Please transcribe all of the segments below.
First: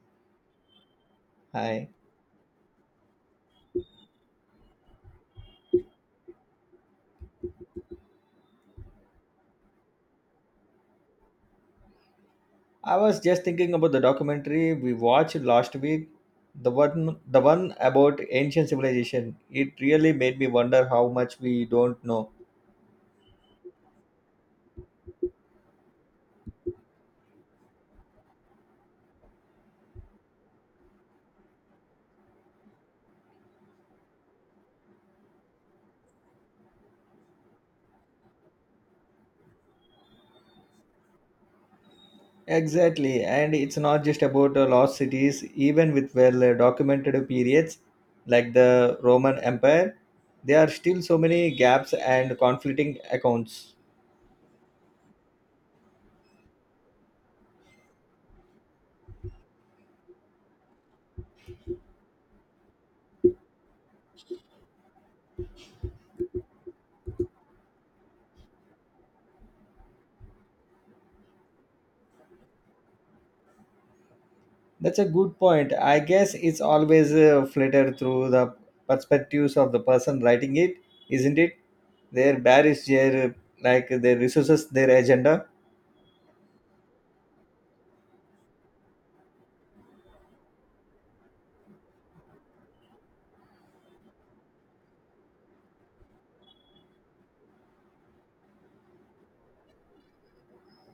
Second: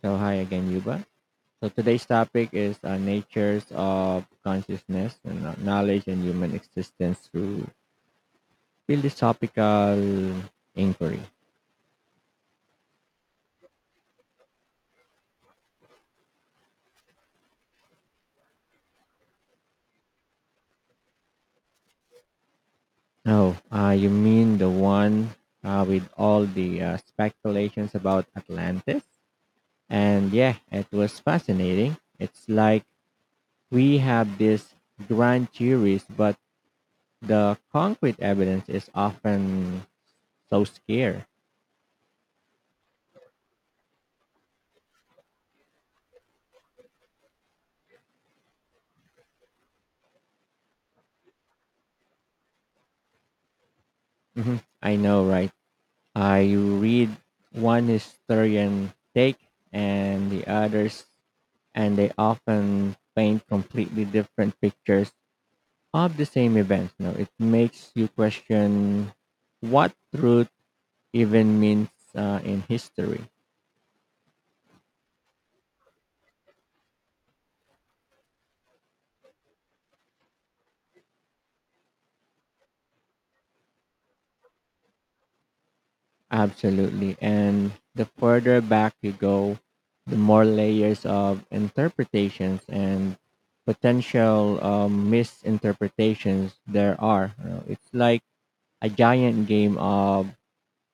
So hi again, Yuba. So Hi. today's topic is natures of consciousness and knowledge and human existence through philosophical inquiry. I was just thinking about the documentary we watched last week. The one about ancient civilization. It really made me wonder how much we don't know. Oh, you mean the one with all the speculations about Atlantis? And yeah, it was fascinating. It's like we have these grand theories, but the concrete evidence is often so scarce. Exactly. And it's not just about lost cities, even with well documented periods like the Roman Empire, there are still so many gaps and conflicting accounts. Mhm. I know, right? I read one historian take and the others, and they often paint completely different pictures of the same events. Know, it makes you question what truth even means in history. That's a good point. I guess it's always flittered through the perspectives of the person writing it, isn't it? Their barriers, their, like, their resources, their agenda. Absolutely. And the further back you go, the more layers of interpretations and potential misinterpretations there are. You know, it's like a giant game of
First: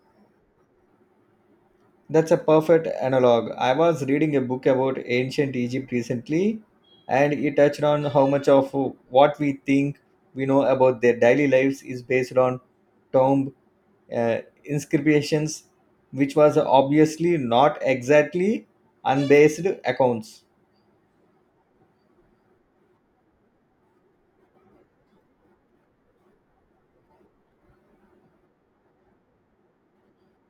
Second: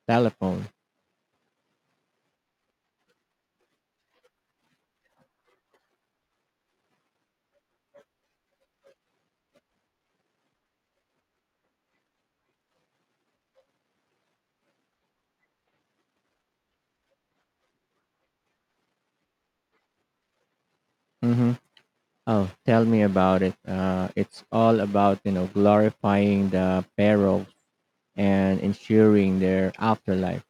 telephone. That's a perfect analog. I was reading a book about ancient Egypt recently and it touched on how much of what we think we know about their daily lives is based on tomb uh, inscriptions, which was obviously not exactly unbased accounts. Mm-hmm. Oh, tell me about it. It's all about you know glorifying the perils and ensuring their afterlife.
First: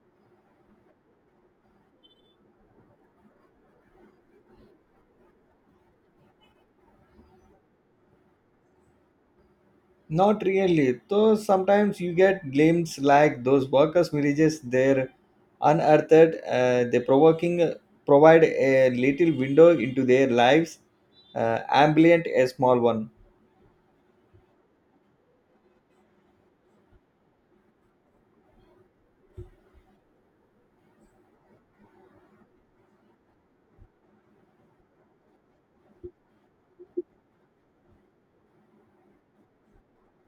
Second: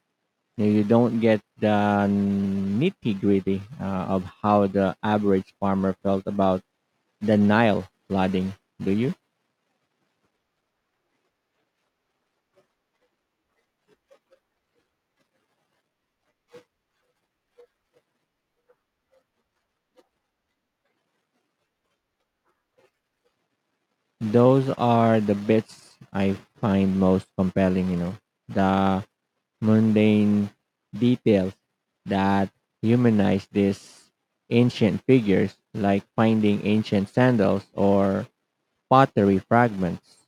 Now, you don't get the nitty gritty of how the average farmer felt about the Nile flooding. Do you? Not really. Though sometimes you get glimpses, like those workers' villages there unearthed, they provoking provide a little window into their lives, ambient a small one. Those are the bits I find most compelling, you know, the mundane details that humanize these ancient figures, like finding ancient sandals or pottery fragments.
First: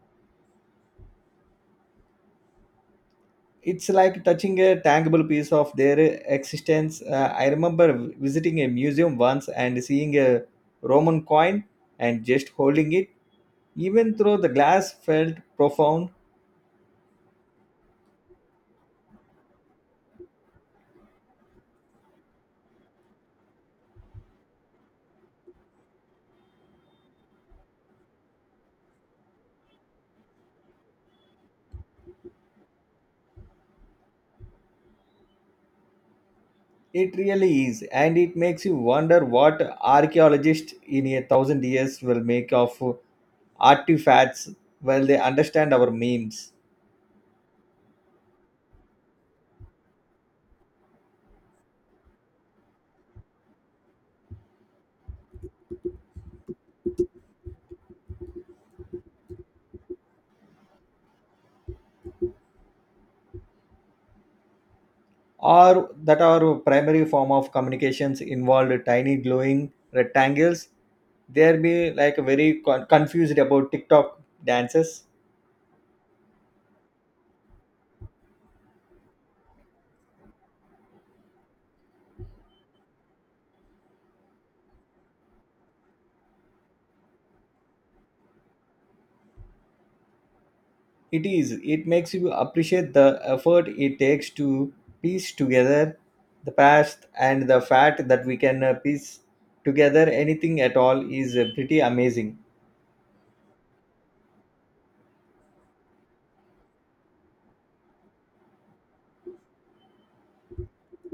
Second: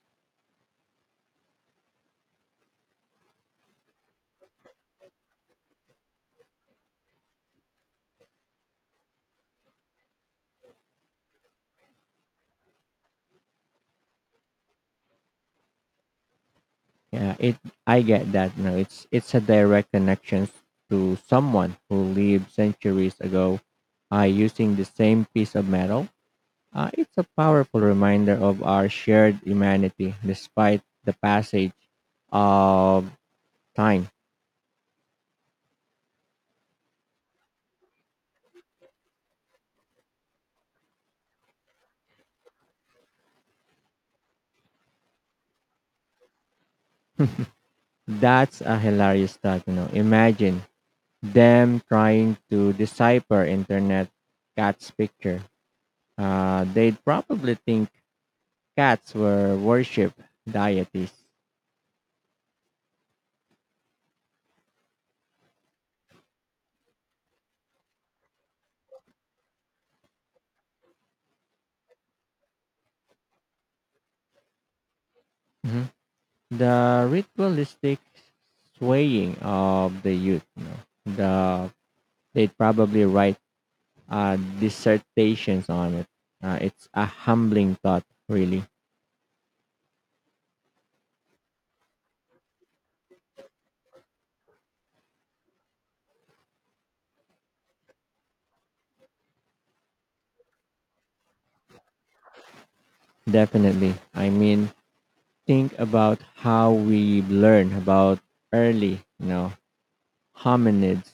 It's like touching a tangible piece of their existence. I remember visiting a museum once and seeing a Roman coin and just holding it, even though the glass felt profound. Yeah, it. I get that. No, it's a direct connection to someone who lived centuries ago, using the same piece of metal. It's a powerful reminder of our shared humanity despite the passage of time. It really is, and it makes you wonder what archaeologists in 1,000 years will make of artifacts, while they understand our memes, That's a hilarious thought, you know. Imagine them trying to decipher internet cat's picture. They'd probably think cats were worship deities. or that our primary form of communications involved tiny glowing rectangles. They'll be like very confused about TikTok dances. Mhm. The ritualistic swaying of the youth, you know. The they'd probably write dissertations on it. It's a humbling thought, really. It is. It makes you appreciate the effort it takes to piece together the past, and the fact that we can piece together anything at all is, pretty amazing. Definitely. I mean, think about how we learn about early, you know, hominids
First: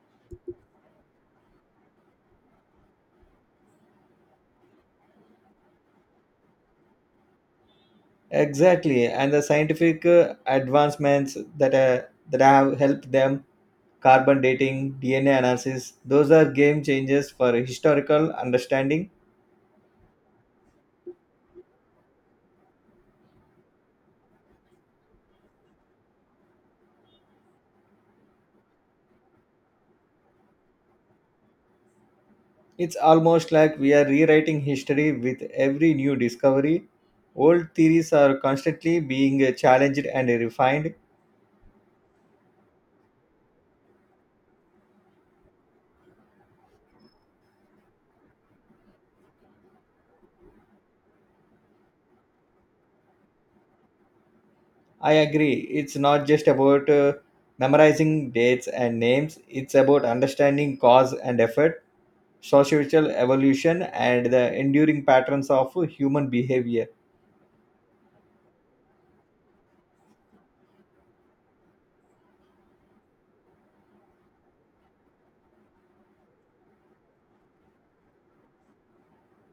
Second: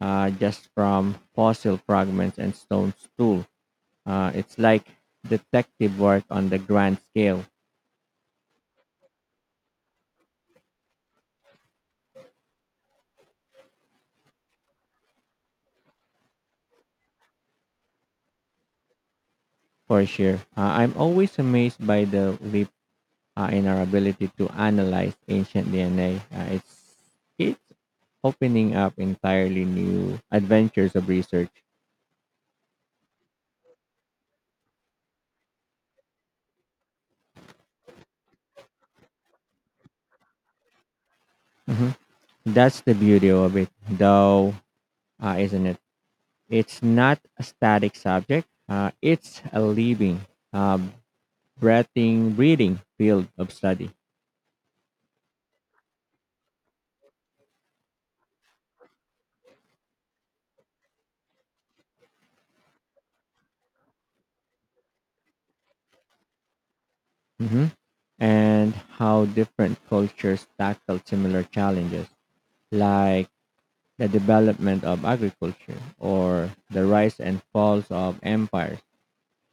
just from fossil fragments and stone stool. It's like detective work on the grand scale Exactly, and the scientific advancements that have helped them, carbon dating, DNA analysis, those are game changers for historical understanding. for sure. I'm always amazed by the leap in our ability to analyze ancient DNA. It's opening up entirely new adventures of research. It's almost like we are rewriting history with every new discovery. Old theories are constantly being challenged and refined. Hmm. That's the beauty of it, though, isn't it? It's not a static subject. It's a living, uh, breathing field of study. I agree. It's not just about memorizing dates and names, it's about understanding cause and effect, societal evolution, and the enduring patterns of human behavior. Hmm. And how different cultures tackle similar challenges, like the development of agriculture, or the rise and falls of empires,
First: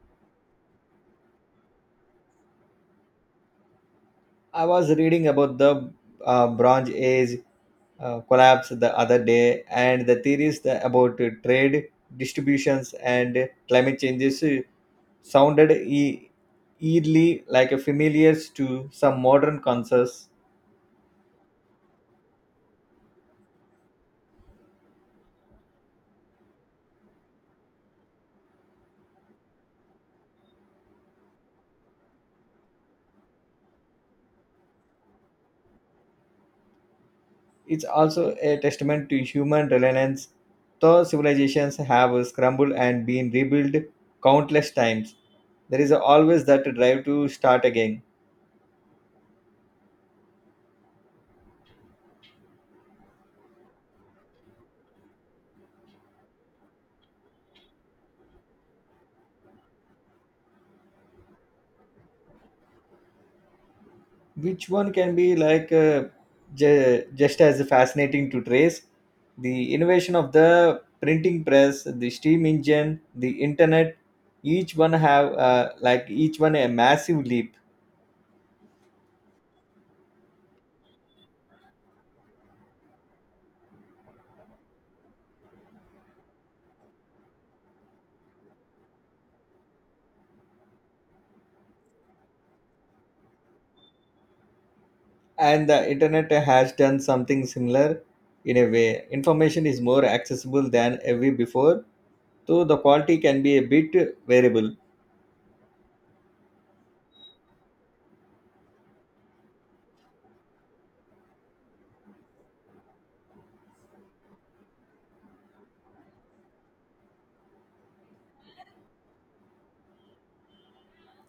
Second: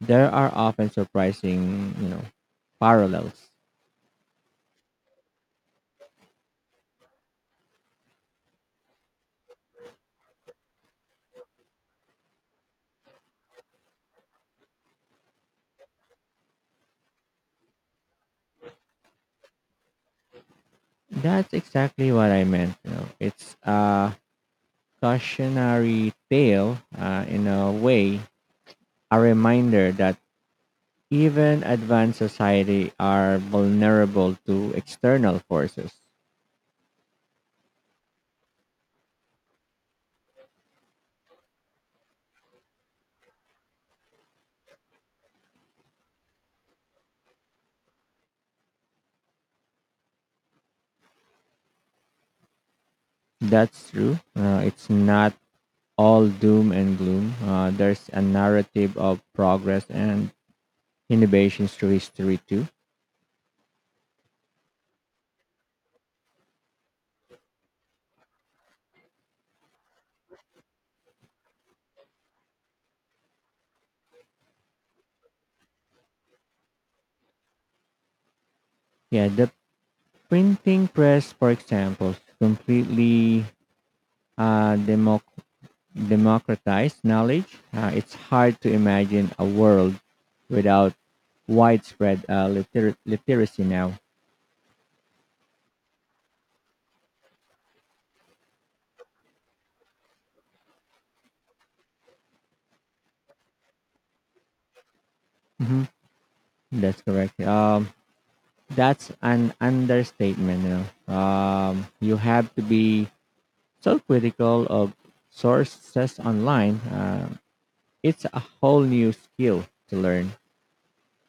there are often surprising, you know, parallels. I was reading about the Bronze Age collapse the other day, and the theories about trade distributions and climate changes sounded eerily like a familiar to some modern concerts. That's exactly what I meant. You know, it's a cautionary tale in a way, a reminder that even advanced society are vulnerable to external forces. It's also a testament to human reliance, though civilizations have scrambled and been rebuilt countless times. There is always that drive to start again, That's true. It's not all doom and gloom. There's a narrative of progress and innovations to history too. which one can be like, just as fascinating to trace. The innovation of the printing press, the steam engine, the internet, each one have, like each one a massive leap. Yeah, the printing press, for example, completely uh, democ- democratized knowledge. It's hard to imagine a world without widespread literacy now. And the internet has done something similar. In a way, information is more accessible than ever before, though the quality can be a bit variable. Hmm. That's correct. That's an understatement. You know, you have to be self-critical of sources online. It's a whole new skill to learn.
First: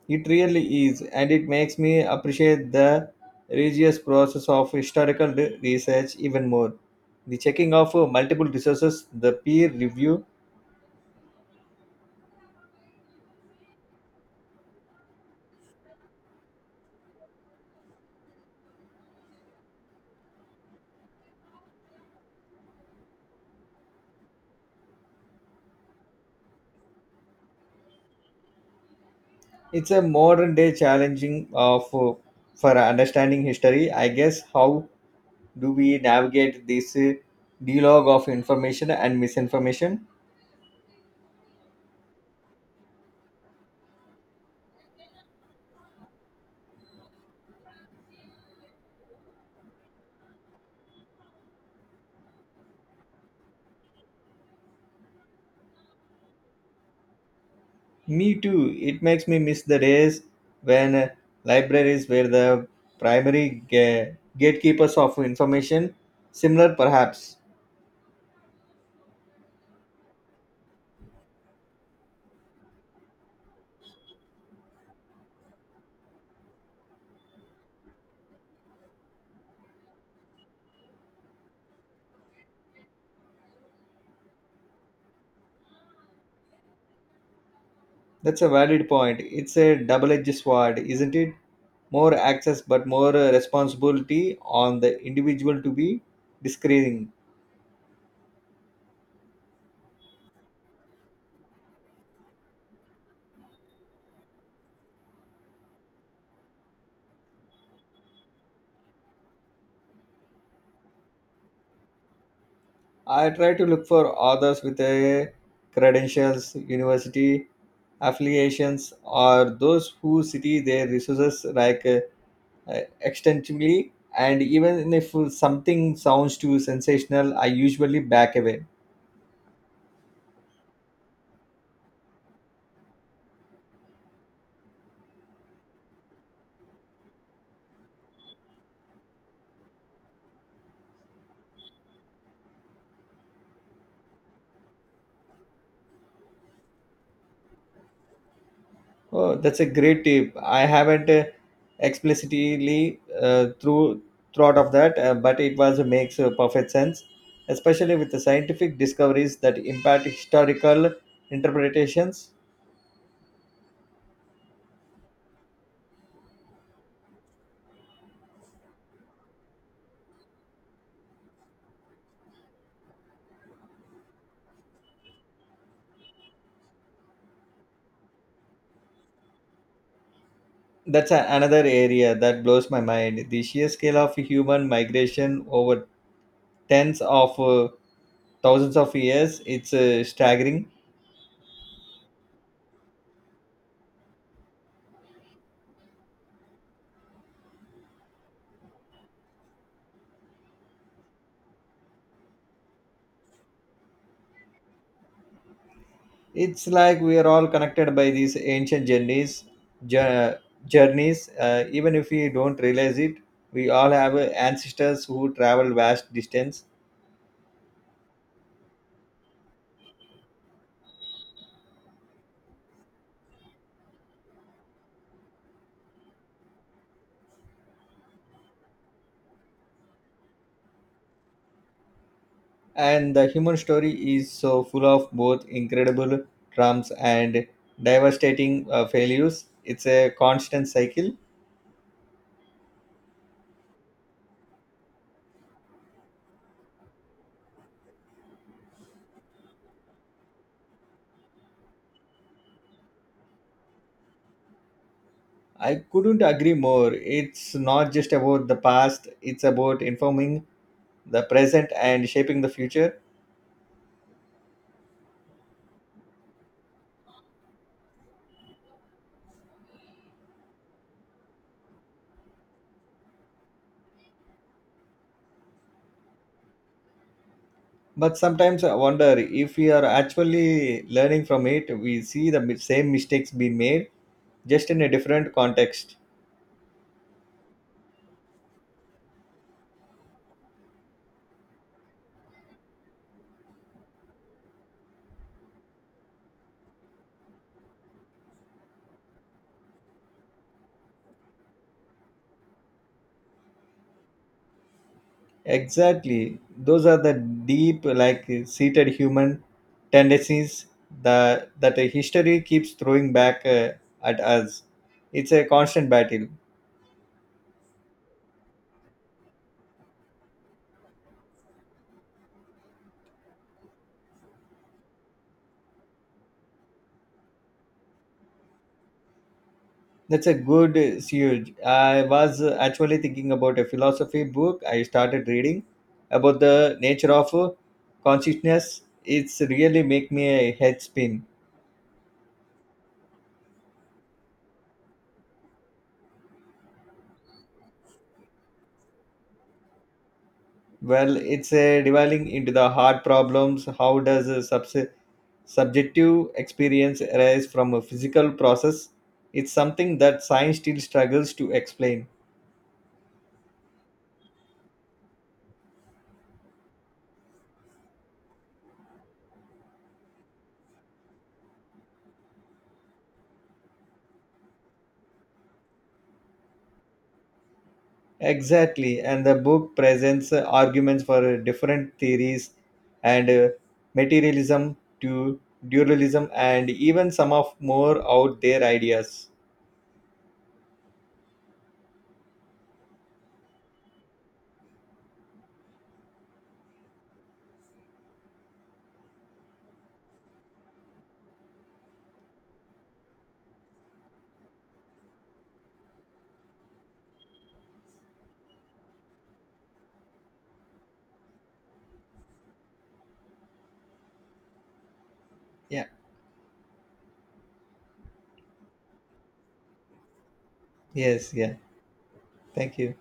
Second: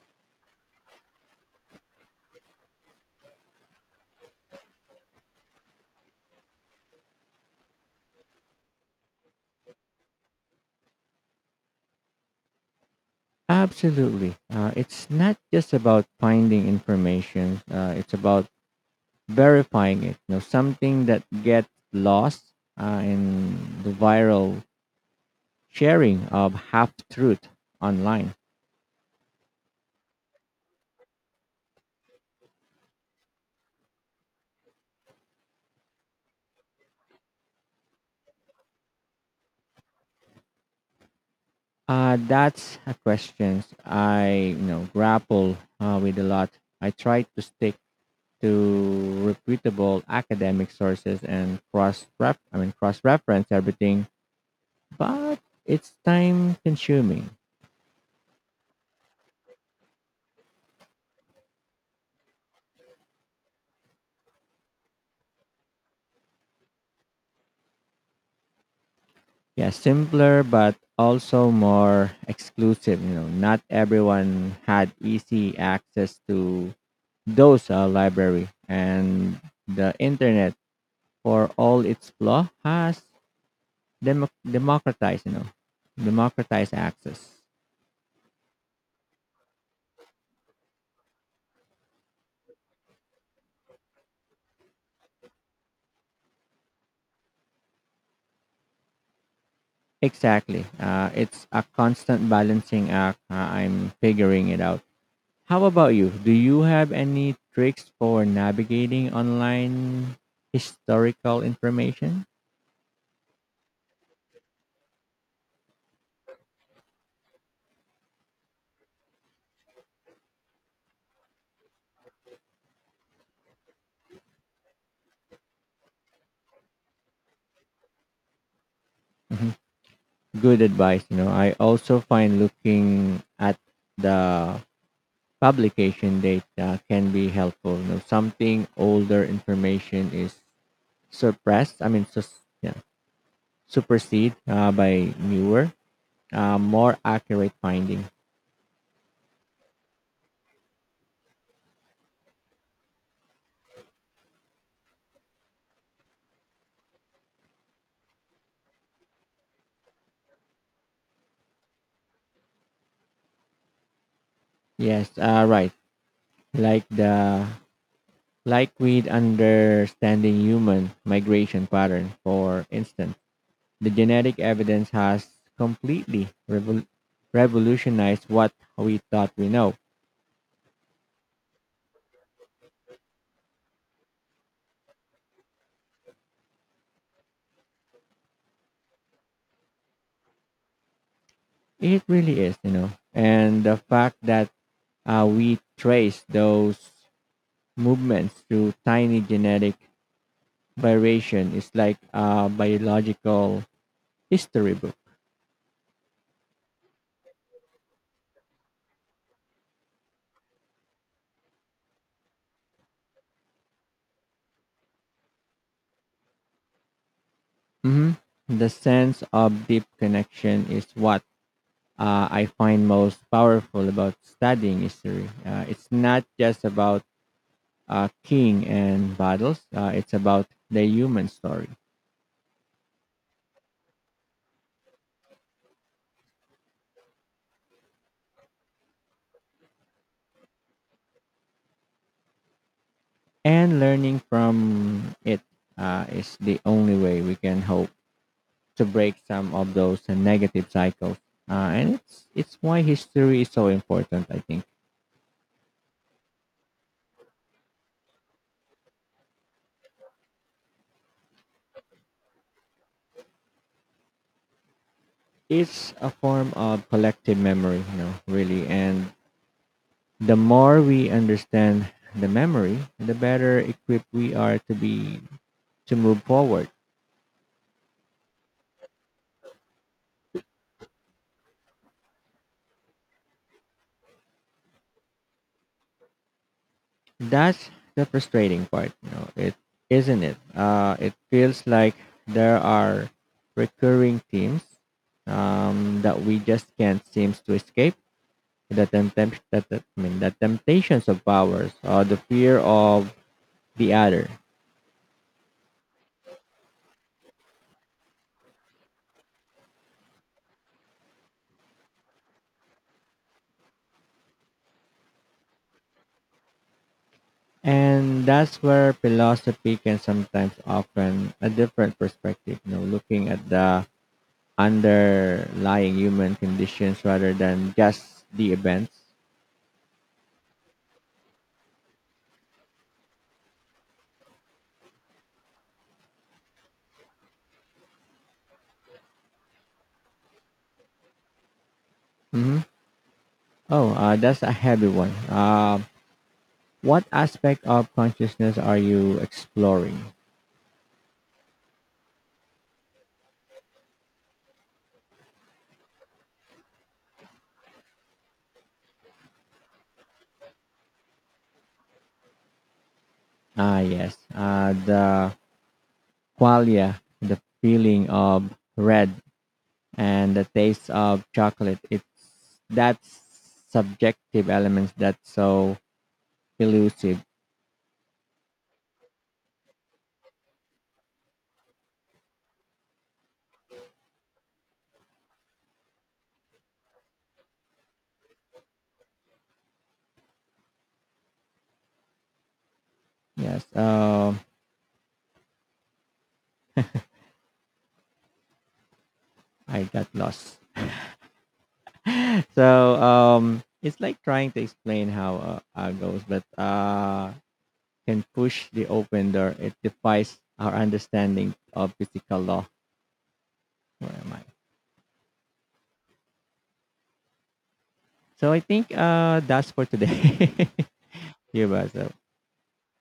It really is, and it makes me appreciate the rigorous process of historical research even more, the checking of, multiple resources, the peer review. Absolutely. It's not just about finding information. It's about verifying it. You know, something that gets lost in the viral sharing of half truth online. It's a modern day challenging of, for understanding history. I guess, how do we navigate this, dialogue of information and misinformation? That's a question I you know grapple with a lot. I try to stick to reputable academic sources and cross reference everything, but it's time consuming. Me too. It makes me miss the days when, libraries were the primary gatekeepers of information. Similar, perhaps. Yeah, simpler but also more exclusive, you know, not everyone had easy access to those library, and the internet, for all its flaw, has democratized, you know, democratized access. That's a valid point. It's a double edged sword, isn't it? More access, but more responsibility on the individual to be discerning. Exactly. It's a constant balancing act. I'm figuring it out. How about you? Do you have any tricks for navigating online historical information? I try to look for authors with a credentials, university affiliations, or those who city their resources like, extensively, and even if something sounds too sensational, I usually back away. Mhm. Good advice. You know, I also find looking at the publication date can be helpful. You know, something older information is suppressed. I mean, sus- yeah, supersede by newer, more accurate finding. Oh, that's a great tip. I haven't explicitly, through thought of that, but it was, makes, perfect sense, especially with the scientific discoveries that impact historical interpretations. Yes, right. Like the like with understanding human migration pattern, for instance, the genetic evidence has completely revol- revolutionized what we thought we know. That's a, another area that blows my mind, the sheer scale of human migration over tens of, thousands of years. It's, staggering. It really is, you know, and the fact that we trace those movements to tiny genetic variation is like a biological history book. It's like we are all connected by these ancient journeys, jour- journeys. Even if we don't realize it, we all have ancestors who travel vast distance, Hmm. The sense of deep connection is what I find most powerful about studying history. It's not just about king and battles. It's about the human story, and the human story is so full of both incredible triumphs and devastating failures. It's a constant cycle. and learning from it is the only way we can hope to break some of those negative cycles. And it's why history is so important, I think. I couldn't agree more. It's not just about the past; it's about informing the present and shaping the future. It's a form of collective memory, you know, really. And the more we understand the memory, the better equipped we are to be to move forward. But sometimes I wonder if we are actually learning from it. We see the same mistakes being made, just in a different context. That's the frustrating part, you know. It isn't it. It feels like there are recurring themes that we just can't seem to escape. The tempt, that, that- I mean, the temptations of powers, or the fear of the other, Exactly. Those are the deep, like, seated human tendencies that a history keeps throwing back, at us. It's a constant battle. and that's where philosophy can sometimes often a different perspective. You know, looking at the underlying human conditions rather than just the events. That's a good, siege. I was, actually thinking about a philosophy book I started reading about the nature of, consciousness. It's really make me a head spin. Mhm. Oh, that's a heavy one. What aspect of consciousness are you exploring? Well, it's a delving into the hard problems. How does a subjective experience arise from a physical process? It's something that science still struggles to explain. Ah, yes. The qualia, the feeling of red and the taste of chocolate. It's that subjective elements that's so elusive. Exactly, and the book presents, arguments for, different theories, and, materialism to dualism, and even some of more out there ideas. Yes. I got lost. So it's like trying to explain how goes, but can push the open door. It defies our understanding of physical law. Where am I? Yeah, So I think that's for today. yes, yeah. Here, Basil. Thank you.